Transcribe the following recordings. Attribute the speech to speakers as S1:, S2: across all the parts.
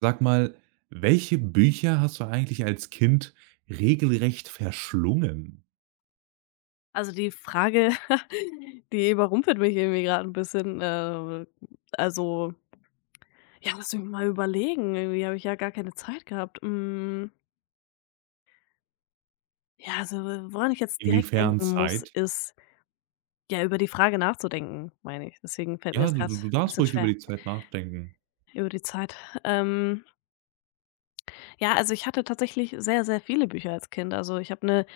S1: Sag mal, welche Bücher hast du eigentlich als Kind regelrecht verschlungen?
S2: Also, die Frage, die überrumpelt mich irgendwie gerade ein bisschen. Also, ja, lass mich mal überlegen. Irgendwie habe ich ja gar keine Zeit gehabt. Ja, also, woran ich jetzt direkt
S1: Inwiefern
S2: denken muss,
S1: Zeit?
S2: ist ja, über die Frage nachzudenken, meine ich. Deswegen fällt mir
S1: Ja,
S2: das
S1: du
S2: gerade
S1: du du
S2: ein
S1: darfst
S2: bisschen
S1: ruhig über
S2: schwer
S1: die Zeit nachdenken.
S2: über die Zeit. Ähm, ja, also, ich hatte tatsächlich sehr, sehr viele Bücher als Kind. Also, ich habe eine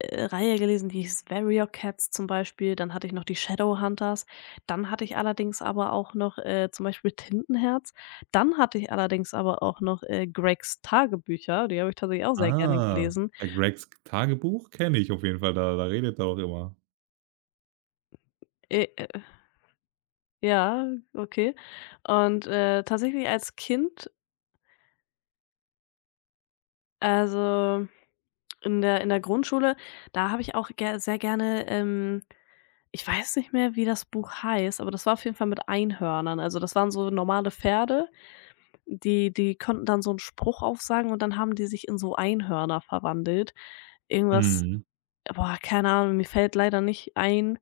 S2: Reihe gelesen, die hieß Cats zum Beispiel, dann hatte ich noch die Shadowhunters, dann hatte ich allerdings aber auch noch, zum Beispiel Tintenherz, dann hatte ich allerdings aber auch noch, Greggs Tagebücher, die habe ich tatsächlich auch sehr gerne
S1: Ah,
S2: gelesen.
S1: bei Gregs Tagebuch kenne ich auf jeden Fall, da redet er auch immer.
S2: Äh, äh, ja, okay. Und, tatsächlich als Kind, also in der Grundschule, da habe ich auch ger sehr gerne, ich weiß nicht mehr, wie das Buch heißt, aber das war auf jeden Fall mit Einhörnern. Also, das waren so normale Pferde. Die konnten dann so 'n Spruch aufsagen und dann haben die sich in so Einhörner verwandelt. Irgendwas,
S1: Mhm.
S2: boah, keine Ahnung, mir fällt leider nicht ein,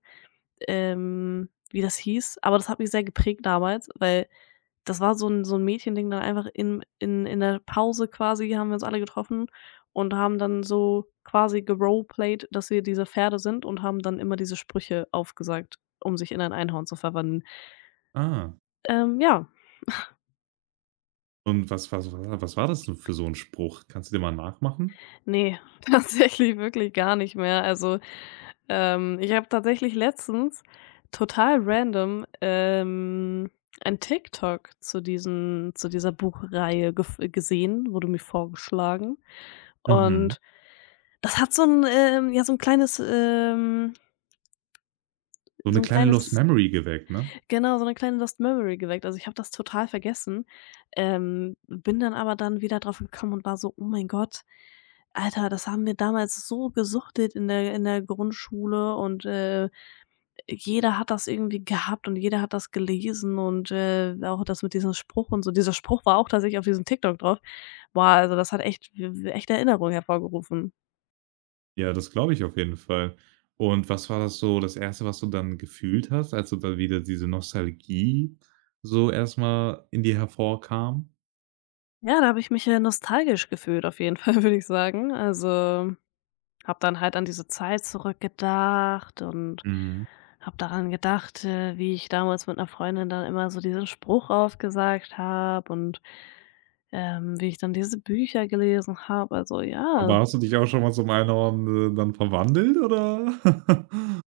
S2: wie das hieß, aber das hat mich sehr geprägt damals, weil das war so 'n Mädchending. Dann einfach in der Pause quasi haben wir uns alle getroffen und haben dann so quasi geroleplayed, dass wir diese Pferde sind und haben dann immer diese Sprüche aufgesagt, um sich in ein Einhorn zu verwandeln.
S1: Ah,
S2: Ja,
S1: und was war das denn für so ein Spruch? Kannst du dir mal nachmachen?
S2: ne, tatsächlich wirklich gar nicht mehr. Ich habe tatsächlich letztens total random, ein TikTok zu diesen zu dieser Buchreihe gef gesehen, wurde mir vorgeschlagen.
S1: Mhm.
S2: Und das hat so ein ja, so ein kleines,
S1: So eine
S2: so ein
S1: kleine Lost
S2: kleines
S1: Memory geweckt, ne?
S2: genau, so eine kleine Lost Memory geweckt. Also, ich habe das total vergessen, bin dann dann wieder drauf gekommen und war so: „Oh mein Gott, Alter, das haben wir damals so gesuchtet in der Grundschule und, äh.“ Jeder hat das irgendwie gehabt und jeder hat das gelesen und, auch das mit diesem Spruch und so. Dieser Spruch war auch tatsächlich auf diesem TikTok drauf. Boah, also das hat echt Erinnerungen hervorgerufen.
S1: Ja, das glaube ich auf jeden Fall. Und was war das so das erste, was du dann gefühlt hast, als du da wieder diese Nostalgie so erstmal in dir hervorkam?
S2: Ja, da habe ich mich, nostalgisch gefühlt auf jeden Fall, würde ich sagen. Also, habe dann halt an diese Zeit zurückgedacht und
S1: Mhm.
S2: habe daran gedacht, wie ich damals mit einer Freundin dann immer so diesen Spruch aufgesagt habe und, wie ich dann diese Bücher gelesen habe. Also ja.
S1: Aber hast du dich auch schon mal zum Einhorn, dann verwandelt, oder?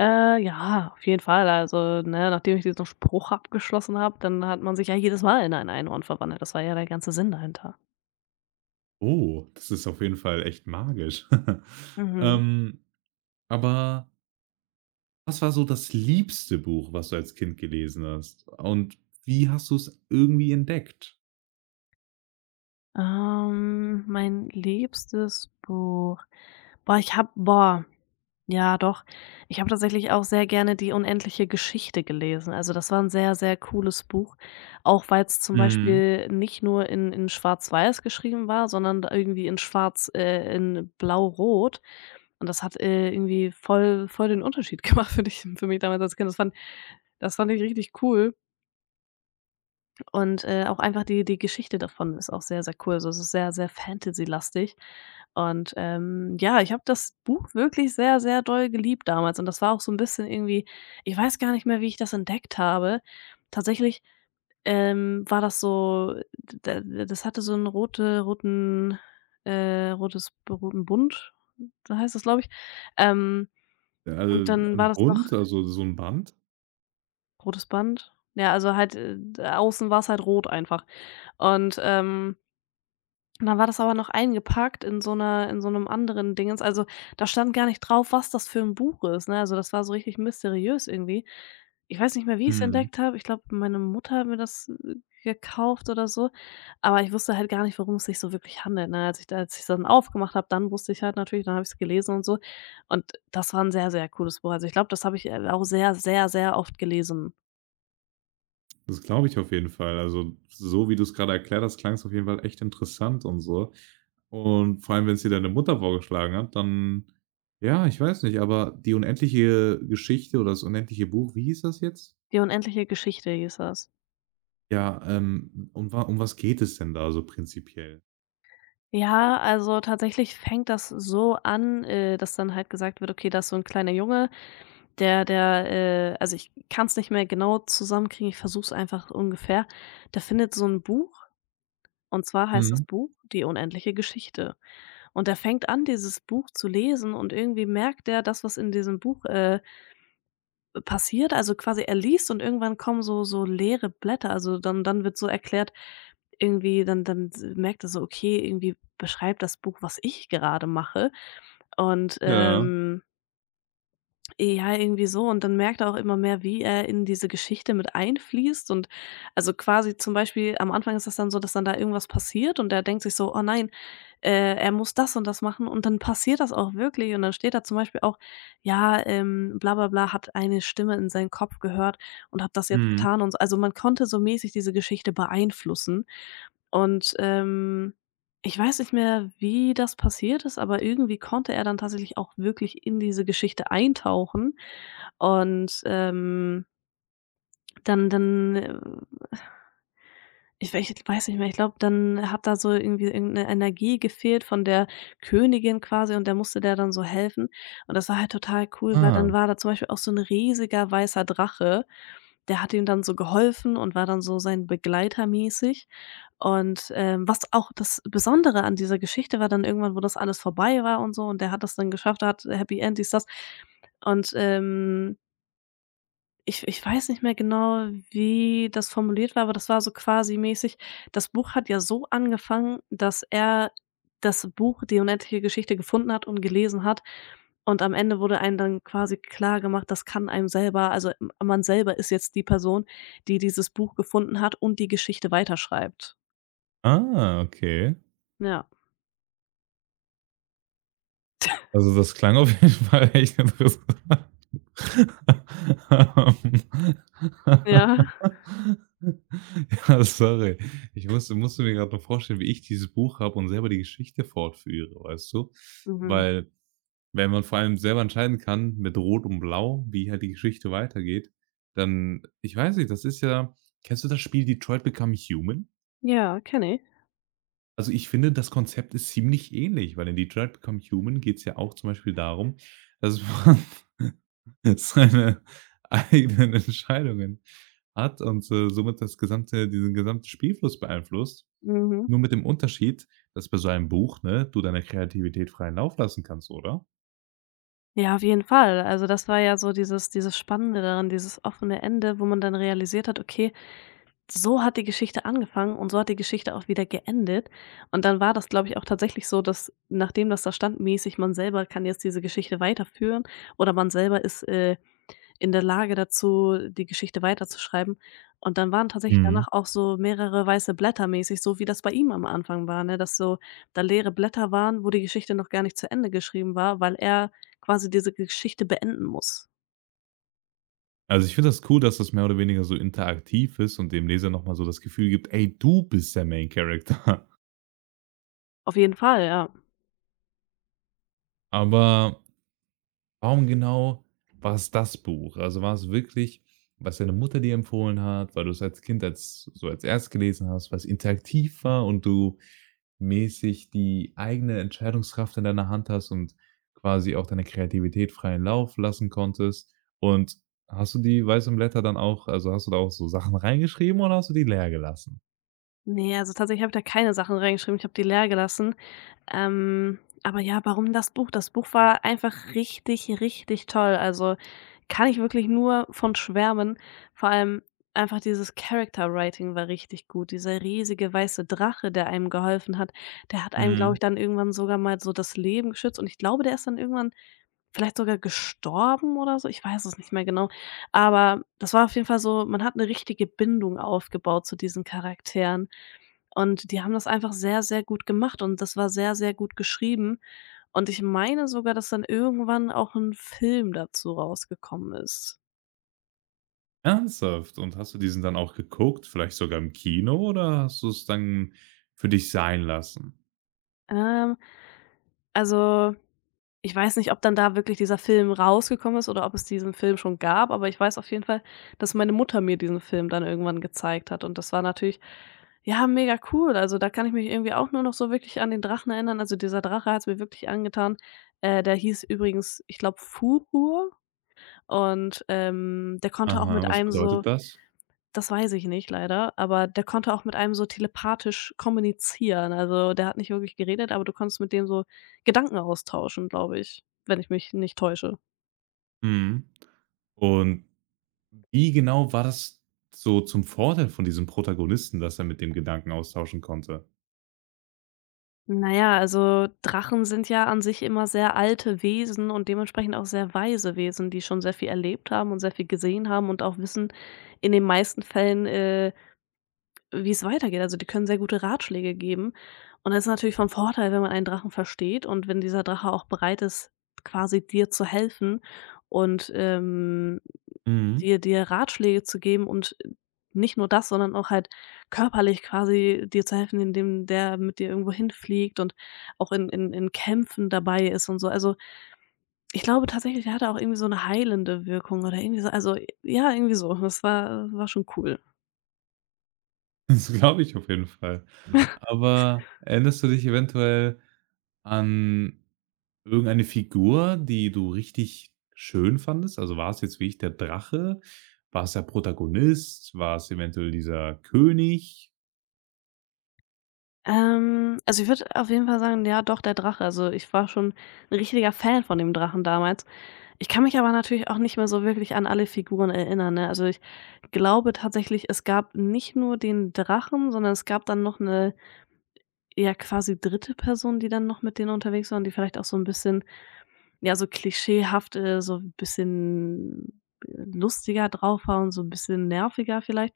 S2: Ja, auf jeden Fall. Also, ne, nachdem ich diesen Spruch abgeschlossen habe, dann hat man sich ja jedes Mal in ein Einhorn verwandelt. Das war ja der ganze Sinn dahinter.
S1: Oh, das ist auf jeden Fall echt magisch.
S2: Mhm.
S1: Ähm, aber was war so das liebste Buch, was du als Kind gelesen hast? Und wie hast du es irgendwie entdeckt?
S2: Mein liebstes Buch. Boah, ich hab boah. Ja, doch. Ich habe tatsächlich auch sehr gerne die unendliche Geschichte gelesen. Also, das war ein sehr, sehr cooles Buch, auch weil es zum
S1: Mhm.
S2: Beispiel nicht nur in Schwarz-Weiß geschrieben war, sondern da irgendwie in Schwarz, in Blau-Rot. Und das hat, irgendwie voll den Unterschied gemacht für mich damals als Kind. Das fand ich richtig cool. Und, auch einfach die Geschichte davon ist auch sehr, sehr cool. Also, es ist sehr, sehr Fantasy-lastig. Und, ja, ich habe das Buch wirklich sehr, sehr doll geliebt damals und das war auch so ein bisschen irgendwie, ich weiß gar nicht mehr, wie ich das entdeckt habe. Tatsächlich, war das so d d das hatte so 'n rotes roten Bund, so heißt das, glaube ich. Ähm,
S1: Äh,
S2: und dann war
S1: 'N
S2: das noch
S1: Bund, also so ein Band?
S2: rotes Band? Ja, also halt, außen war's halt rot einfach. Und, ähm Und dann war das aber noch eingepackt in in so einem anderen Dingens. Also, da stand gar nicht drauf, was das für ein Buch ist, ne? Also, das war so richtig mysteriös irgendwie. Ich weiß nicht mehr, wie ich es
S1: Mhm.
S2: entdeckt habe. Ich glaube, meine Mutter hat mir das, gekauft oder so, aber ich wusste halt gar nicht, worum es sich so wirklich handelt, ne? Als ich's dann aufgemacht habe, dann wusste ich halt natürlich, dann habe ich es gelesen und so. Und das war ein sehr, sehr cooles Buch. Also, ich glaube, das habe ich, auch sehr, sehr, sehr oft gelesen.
S1: Das glaube ich auf jeden Fall. Also, so wie du es gerade erklärt hast, klang es auf jeden Fall echt interessant und so. Und vor allem, wenn es dir deine Mutter vorgeschlagen hat, dann ja, ich weiß nicht, aber die unendliche Geschichte oder das unendliche Buch, wie hieß das jetzt?
S2: „Die unendliche Geschichte“ hieß das.
S1: Ja, um wa um was geht es denn da so prinzipiell?
S2: Ja, also tatsächlich fängt das so an, dass dann halt gesagt wird: „Okay, da ist so ein kleiner Junge, der“ also, ich kann es nicht mehr genau zusammenkriegen, ich versuche es einfach ungefähr. Der findet so ein Buch und zwar heißt das
S1: Mhm.
S2: Buch „Die unendliche Geschichte“, und der fängt an, dieses Buch zu lesen, und irgendwie merkt er das, was in diesem Buch, passiert. Also, quasi er liest und irgendwann kommen so leere Blätter. Also, dann wird so erklärt, irgendwie dann merkt er so: „Okay, irgendwie beschreibt das Buch, was ich gerade mache.“ Und,
S1: Ja,
S2: ähm ja, irgendwie so. Und dann merkt er auch immer mehr, wie er in diese Geschichte mit einfließt. Und also quasi zum Beispiel am Anfang ist das dann so, dass dann da irgendwas passiert und er denkt sich so, oh nein, er muss das und das machen und dann passiert das auch wirklich. Und dann steht da zum Beispiel auch, ja, bla bla bla, hat eine Stimme in seinen Kopf gehört und hat das jetzt
S1: mhm.
S2: getan und so. Also man konnte so mäßig diese Geschichte beeinflussen. Und ähm, Ich weiß nicht mehr, wie das passiert ist, aber irgendwie konnte er dann tatsächlich auch wirklich in diese Geschichte eintauchen und, dann dann, ich wei ich weiß nicht mehr, ich glaube, dann hat da so irgendwie irgendeine Energie gefehlt von der Königin quasi und der dann so helfen. Und das war halt total cool, weil
S1: Ah,
S2: dann war da zum Beispiel auch so ein riesiger weißer Drache, der hat ihm dann so geholfen und war dann so sein Begleiter mäßig. Was auch das Besondere an dieser Geschichte war: Dann irgendwann, wo das alles vorbei war und so, und der hat das dann geschafft, hat Happy End, dies, das. Und, ähm Ich weiß nicht mehr genau, wie das formuliert war, aber das war so quasi mäßig, das Buch hat ja so angefangen, dass er das Buch „Die unendliche Geschichte“ gefunden hat und gelesen hat, und am Ende wurde einem dann quasi klar gemacht, das kann einem selber, also, m man selber ist jetzt die Person, die dieses Buch gefunden hat und die Geschichte weiterschreibt.
S1: ah, okay.
S2: Ja.
S1: Also, das klang auf jeden Fall echt interessant. Ähm.
S2: Ja.
S1: Ja, sorry. Ich musste mir grad noch vorstellen, wie ich dieses Buch habe und selber die Geschichte fortführe, weißt du?
S2: Mhm.
S1: Weil, wenn man vor allem selber entscheiden kann, mit Rot und Blau, wie halt die Geschichte weitergeht, dann ich weiß nicht, das ist ja kennst du das Spiel Detroit Become Human?
S2: Ja, kenne ich.
S1: Also, ich finde, das Konzept ist ziemlich ähnlich, weil in Detroit Become Human geht's ja auch zum Beispiel darum, dass man seine eigenen Entscheidungen hat und, somit das gesamte diesen gesamten Spielfluss beeinflusst.
S2: Mhm.
S1: Nur mit dem Unterschied, dass bei so einem Buch, ne, du deiner Kreativität freien Lauf lassen kannst, oder?
S2: Ja, auf jeden Fall. Also, das war ja so dieses Spannende daran, dieses offene Ende, wo man dann realisiert hat: „Okay, so hat die Geschichte angefangen und so hat die Geschichte auch wieder geendet.“ Und dann war das, glaube ich, auch tatsächlich so, dass nachdem das da stand mäßig, man selber kann jetzt diese Geschichte weiterführen oder man selber ist, in der Lage dazu, die Geschichte weiterzuschreiben. Und dann waren tatsächlich
S1: Mhm.
S2: danach auch so mehrere weiße Blätter mäßig, so wie das bei ihm am Anfang war, ne? Dass so da leere Blätter waren, wo die Geschichte noch gar nicht zu Ende geschrieben war, weil er quasi diese Geschichte beenden muss.
S1: Also, ich finde das cool, dass das mehr oder weniger so interaktiv ist und dem Leser noch mal so das Gefühl gibt: „Ey, du bist der Main Character.“
S2: Auf jeden Fall, ja.
S1: Aber warum genau war es das Buch? Also, war es wirklich, was deine Mutter dir empfohlen hat, weil du es als Kind als so als erst gelesen hast, was interaktiv war und du mäßig die eigene Entscheidungskraft in deiner Hand hast und quasi auch deine Kreativität freien Lauf lassen konntest? Und hast du die weißen Blätter dann auch also, hast du da auch so Sachen reingeschrieben oder hast du die leer gelassen?
S2: Nee, also tatsächlich habe ich da keine Sachen reingeschrieben. Ich habe die leer gelassen. Aber ja, warum das Buch? Das Buch war einfach richtig, richtig toll. Also, kann ich wirklich nur von schwärmen. Vor allem einfach dieses Character Writing war richtig gut. Dieser riesige weiße Drache, der einem geholfen hat, der hat einem, glaube ich,
S1: Mhm.
S2: dann irgendwann sogar mal so das Leben geschützt und ich glaube, der ist dann irgendwann vielleicht sogar gestorben oder so, ich weiß es nicht mehr genau. Aber das war auf jeden Fall so, man hat 'ne richtige Bindung aufgebaut zu diesen Charakteren. Und die haben das einfach sehr, sehr gut gemacht und das war sehr, sehr gut geschrieben. Und ich meine sogar, dass dann irgendwann auch 'n Film dazu rausgekommen ist.
S1: Ernsthaft? Und hast du diesen dann auch geguckt, vielleicht sogar im Kino oder hast du es dann für dich sein lassen?
S2: Ähm, also Ich weiß nicht, ob dann da wirklich dieser Film rausgekommen ist oder ob es diesen Film schon gab, aber ich weiß auf jeden Fall, dass meine Mutter mir diesen Film dann irgendwann gezeigt hat und das war natürlich, ja, mega cool. Also, da kann ich mich irgendwie auch nur noch so wirklich an den Drachen erinnern. Also, dieser Drache hat's mir wirklich angetan. Der hieß übrigens, ich glaube, Furur und, der konnte auch
S1: Aha,
S2: mit
S1: was
S2: einem so,
S1: bedeutet das?
S2: das weiß ich nicht leider, aber der konnte auch mit einem so telepathisch kommunizieren. Also, der hat nicht wirklich geredet, aber du konntest mit dem so Gedanken austauschen, glaube ich, wenn ich mich nicht täusche.
S1: Mhm. Und wie genau war das so zum Vorteil von diesem Protagonisten, dass er mit dem Gedanken austauschen konnte?
S2: Na ja, also Drachen sind ja an sich immer sehr alte Wesen und dementsprechend auch sehr weise Wesen, die schon sehr viel erlebt haben und sehr viel gesehen haben und auch wissen in den meisten Fällen, wie es weitergeht. Also, die können sehr gute Ratschläge geben. Und das ist natürlich von Vorteil, wenn man einen Drachen versteht und wenn dieser Drache auch bereit ist, quasi dir zu helfen und,
S1: Mhm.
S2: dir dir Ratschläge zu geben und nicht nur das, sondern auch halt körperlich quasi dir zu helfen, indem der mit dir irgendwo hinfliegt und auch in Kämpfen dabei ist und so. Also, ich glaube tatsächlich, der hatte auch irgendwie so eine heilende Wirkung oder irgendwie so. Also, ja, irgendwie so. Das war schon cool.
S1: Das glaube ich auf jeden Fall. Aber erinnerst du dich eventuell an irgendeine Figur, die du richtig schön fandest? Also, war es jetzt wie ich der Drache? War es der Protagonist? War es eventuell dieser König?
S2: Also ich würde auf jeden Fall sagen, ja doch, der Drache. Also ich war schon ein richtiger Fan von dem Drachen damals. Ich kann mich aber natürlich auch nicht mehr so wirklich an alle Figuren erinnern, ne? Also ich glaube tatsächlich, es gab nicht nur den Drachen, sondern es gab dann noch eine, ja quasi dritte Person, die dann noch mit denen unterwegs war und die vielleicht auch so ein bisschen, ja, so klischeehaft, so ein bisschen lustiger drauf war und so ein bisschen nerviger vielleicht.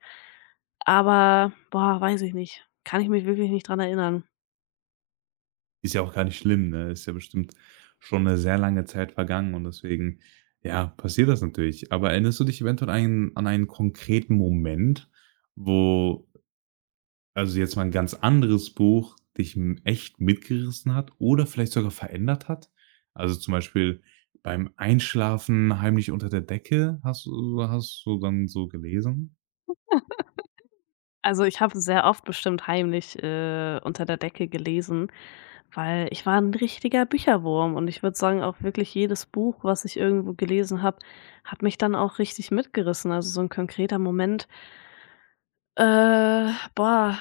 S2: Aber, boah, weiß ich nicht. Kann ich mich wirklich nicht dran erinnern.
S1: Ist ja auch gar nicht schlimm, ne? Ist ja bestimmt schon eine sehr lange Zeit vergangen und deswegen, ja, passiert das natürlich. Aber erinnerst du dich eventuell einen an einen konkreten Moment, wo also, jetzt mal ein ganz anderes Buch dich m echt mitgerissen hat oder vielleicht sogar verändert hat? Also, zum Beispiel beim Einschlafen heimlich unter der Decke hast du dann so gelesen?
S2: Also, ich habe sehr oft bestimmt heimlich, unter der Decke gelesen, weil ich war ein richtiger Bücherwurm und ich würde sagen, auch wirklich jedes Buch, was ich irgendwo gelesen habe, hat mich dann auch richtig mitgerissen. Also, so ein konkreter Moment, boah,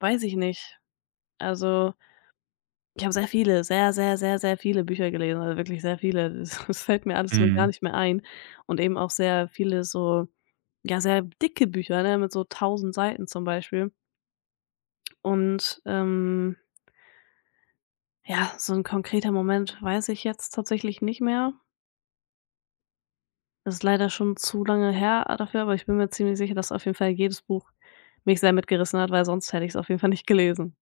S2: weiß ich nicht. Also, ich habe sehr viele, sehr, sehr, sehr, sehr viele Bücher gelesen, also wirklich sehr viele. Das das fällt mir alles nur gar
S1: Mhm.
S2: nicht mehr ein und eben auch sehr viele so, ja, sehr dicke Bücher, ne, mit so tausend Seiten zum Beispiel und, ähm Ja, so ein konkreter Moment weiß ich jetzt tatsächlich nicht mehr. Das ist leider schon zu lange her, ah, dafür, aber ich bin mir ziemlich sicher, dass auf jeden Fall jedes Buch mich sehr mitgerissen hat, weil sonst hätte ich es auf jeden Fall nicht gelesen.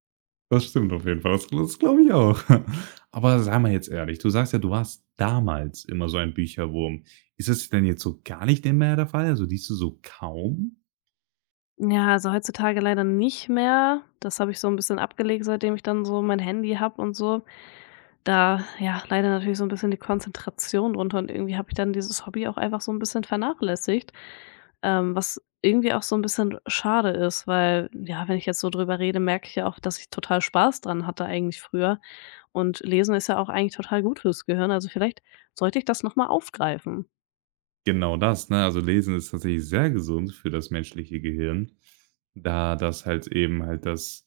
S1: Das stimmt auf jeden Fall. Das, das glaube ich auch. Aber sei mal jetzt ehrlich, du sagst ja, du warst damals immer so ein Bücherwurm. Ist das denn jetzt so gar nicht mehr der Fall? Also liest du so kaum?
S2: Ja, also heutzutage leider nicht mehr. Das habe ich so ein bisschen abgelegt, seitdem ich dann so mein Handy habe und so. Da, ja, leider natürlich so ein bisschen die Konzentration drunter und irgendwie habe ich dann dieses Hobby auch einfach so ein bisschen vernachlässigt, was irgendwie auch so ein bisschen schade ist, weil, ja, wenn ich jetzt so drüber rede, merke ich ja auch, dass ich total Spaß dran hatte eigentlich früher und Lesen ist ja auch eigentlich total gut fürs Gehirn, also, vielleicht sollte ich das noch mal aufgreifen.
S1: Genau das, ne? Also Lesen ist tatsächlich sehr gesund für das menschliche Gehirn, da das halt eben halt das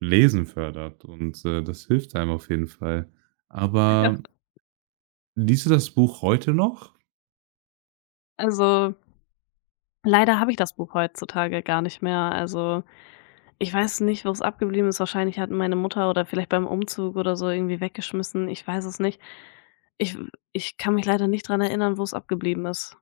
S1: Lesen fördert und, das hilft einem auf jeden Fall.
S2: Ja.
S1: Aber liest du das Buch heute noch?
S2: Also, leider habe ich das Buch heutzutage gar nicht mehr, ich weiß nicht, wo es abgeblieben ist. Wahrscheinlich hat meine Mutter oder vielleicht beim Umzug oder so irgendwie weggeschmissen. Ich weiß es nicht. Ich ich kann mich leider nicht dran erinnern, wo es abgeblieben ist.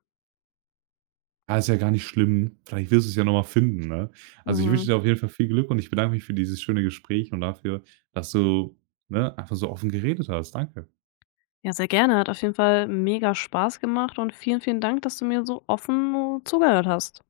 S1: Ja, ist ja gar nicht schlimm. Vielleicht wirst du es ja noch mal finden, ne? Also, ich wünsche
S2: Mhm.
S1: dir auf jeden Fall viel Glück und ich bedanke mich für dieses schöne Gespräch und dafür, dass du, ne, einfach so offen geredet hast. Danke.
S2: Ja, sehr gerne. Hat auf jeden Fall mega Spaß gemacht und vielen, vielen Dank, dass du mir so offen zugehört hast.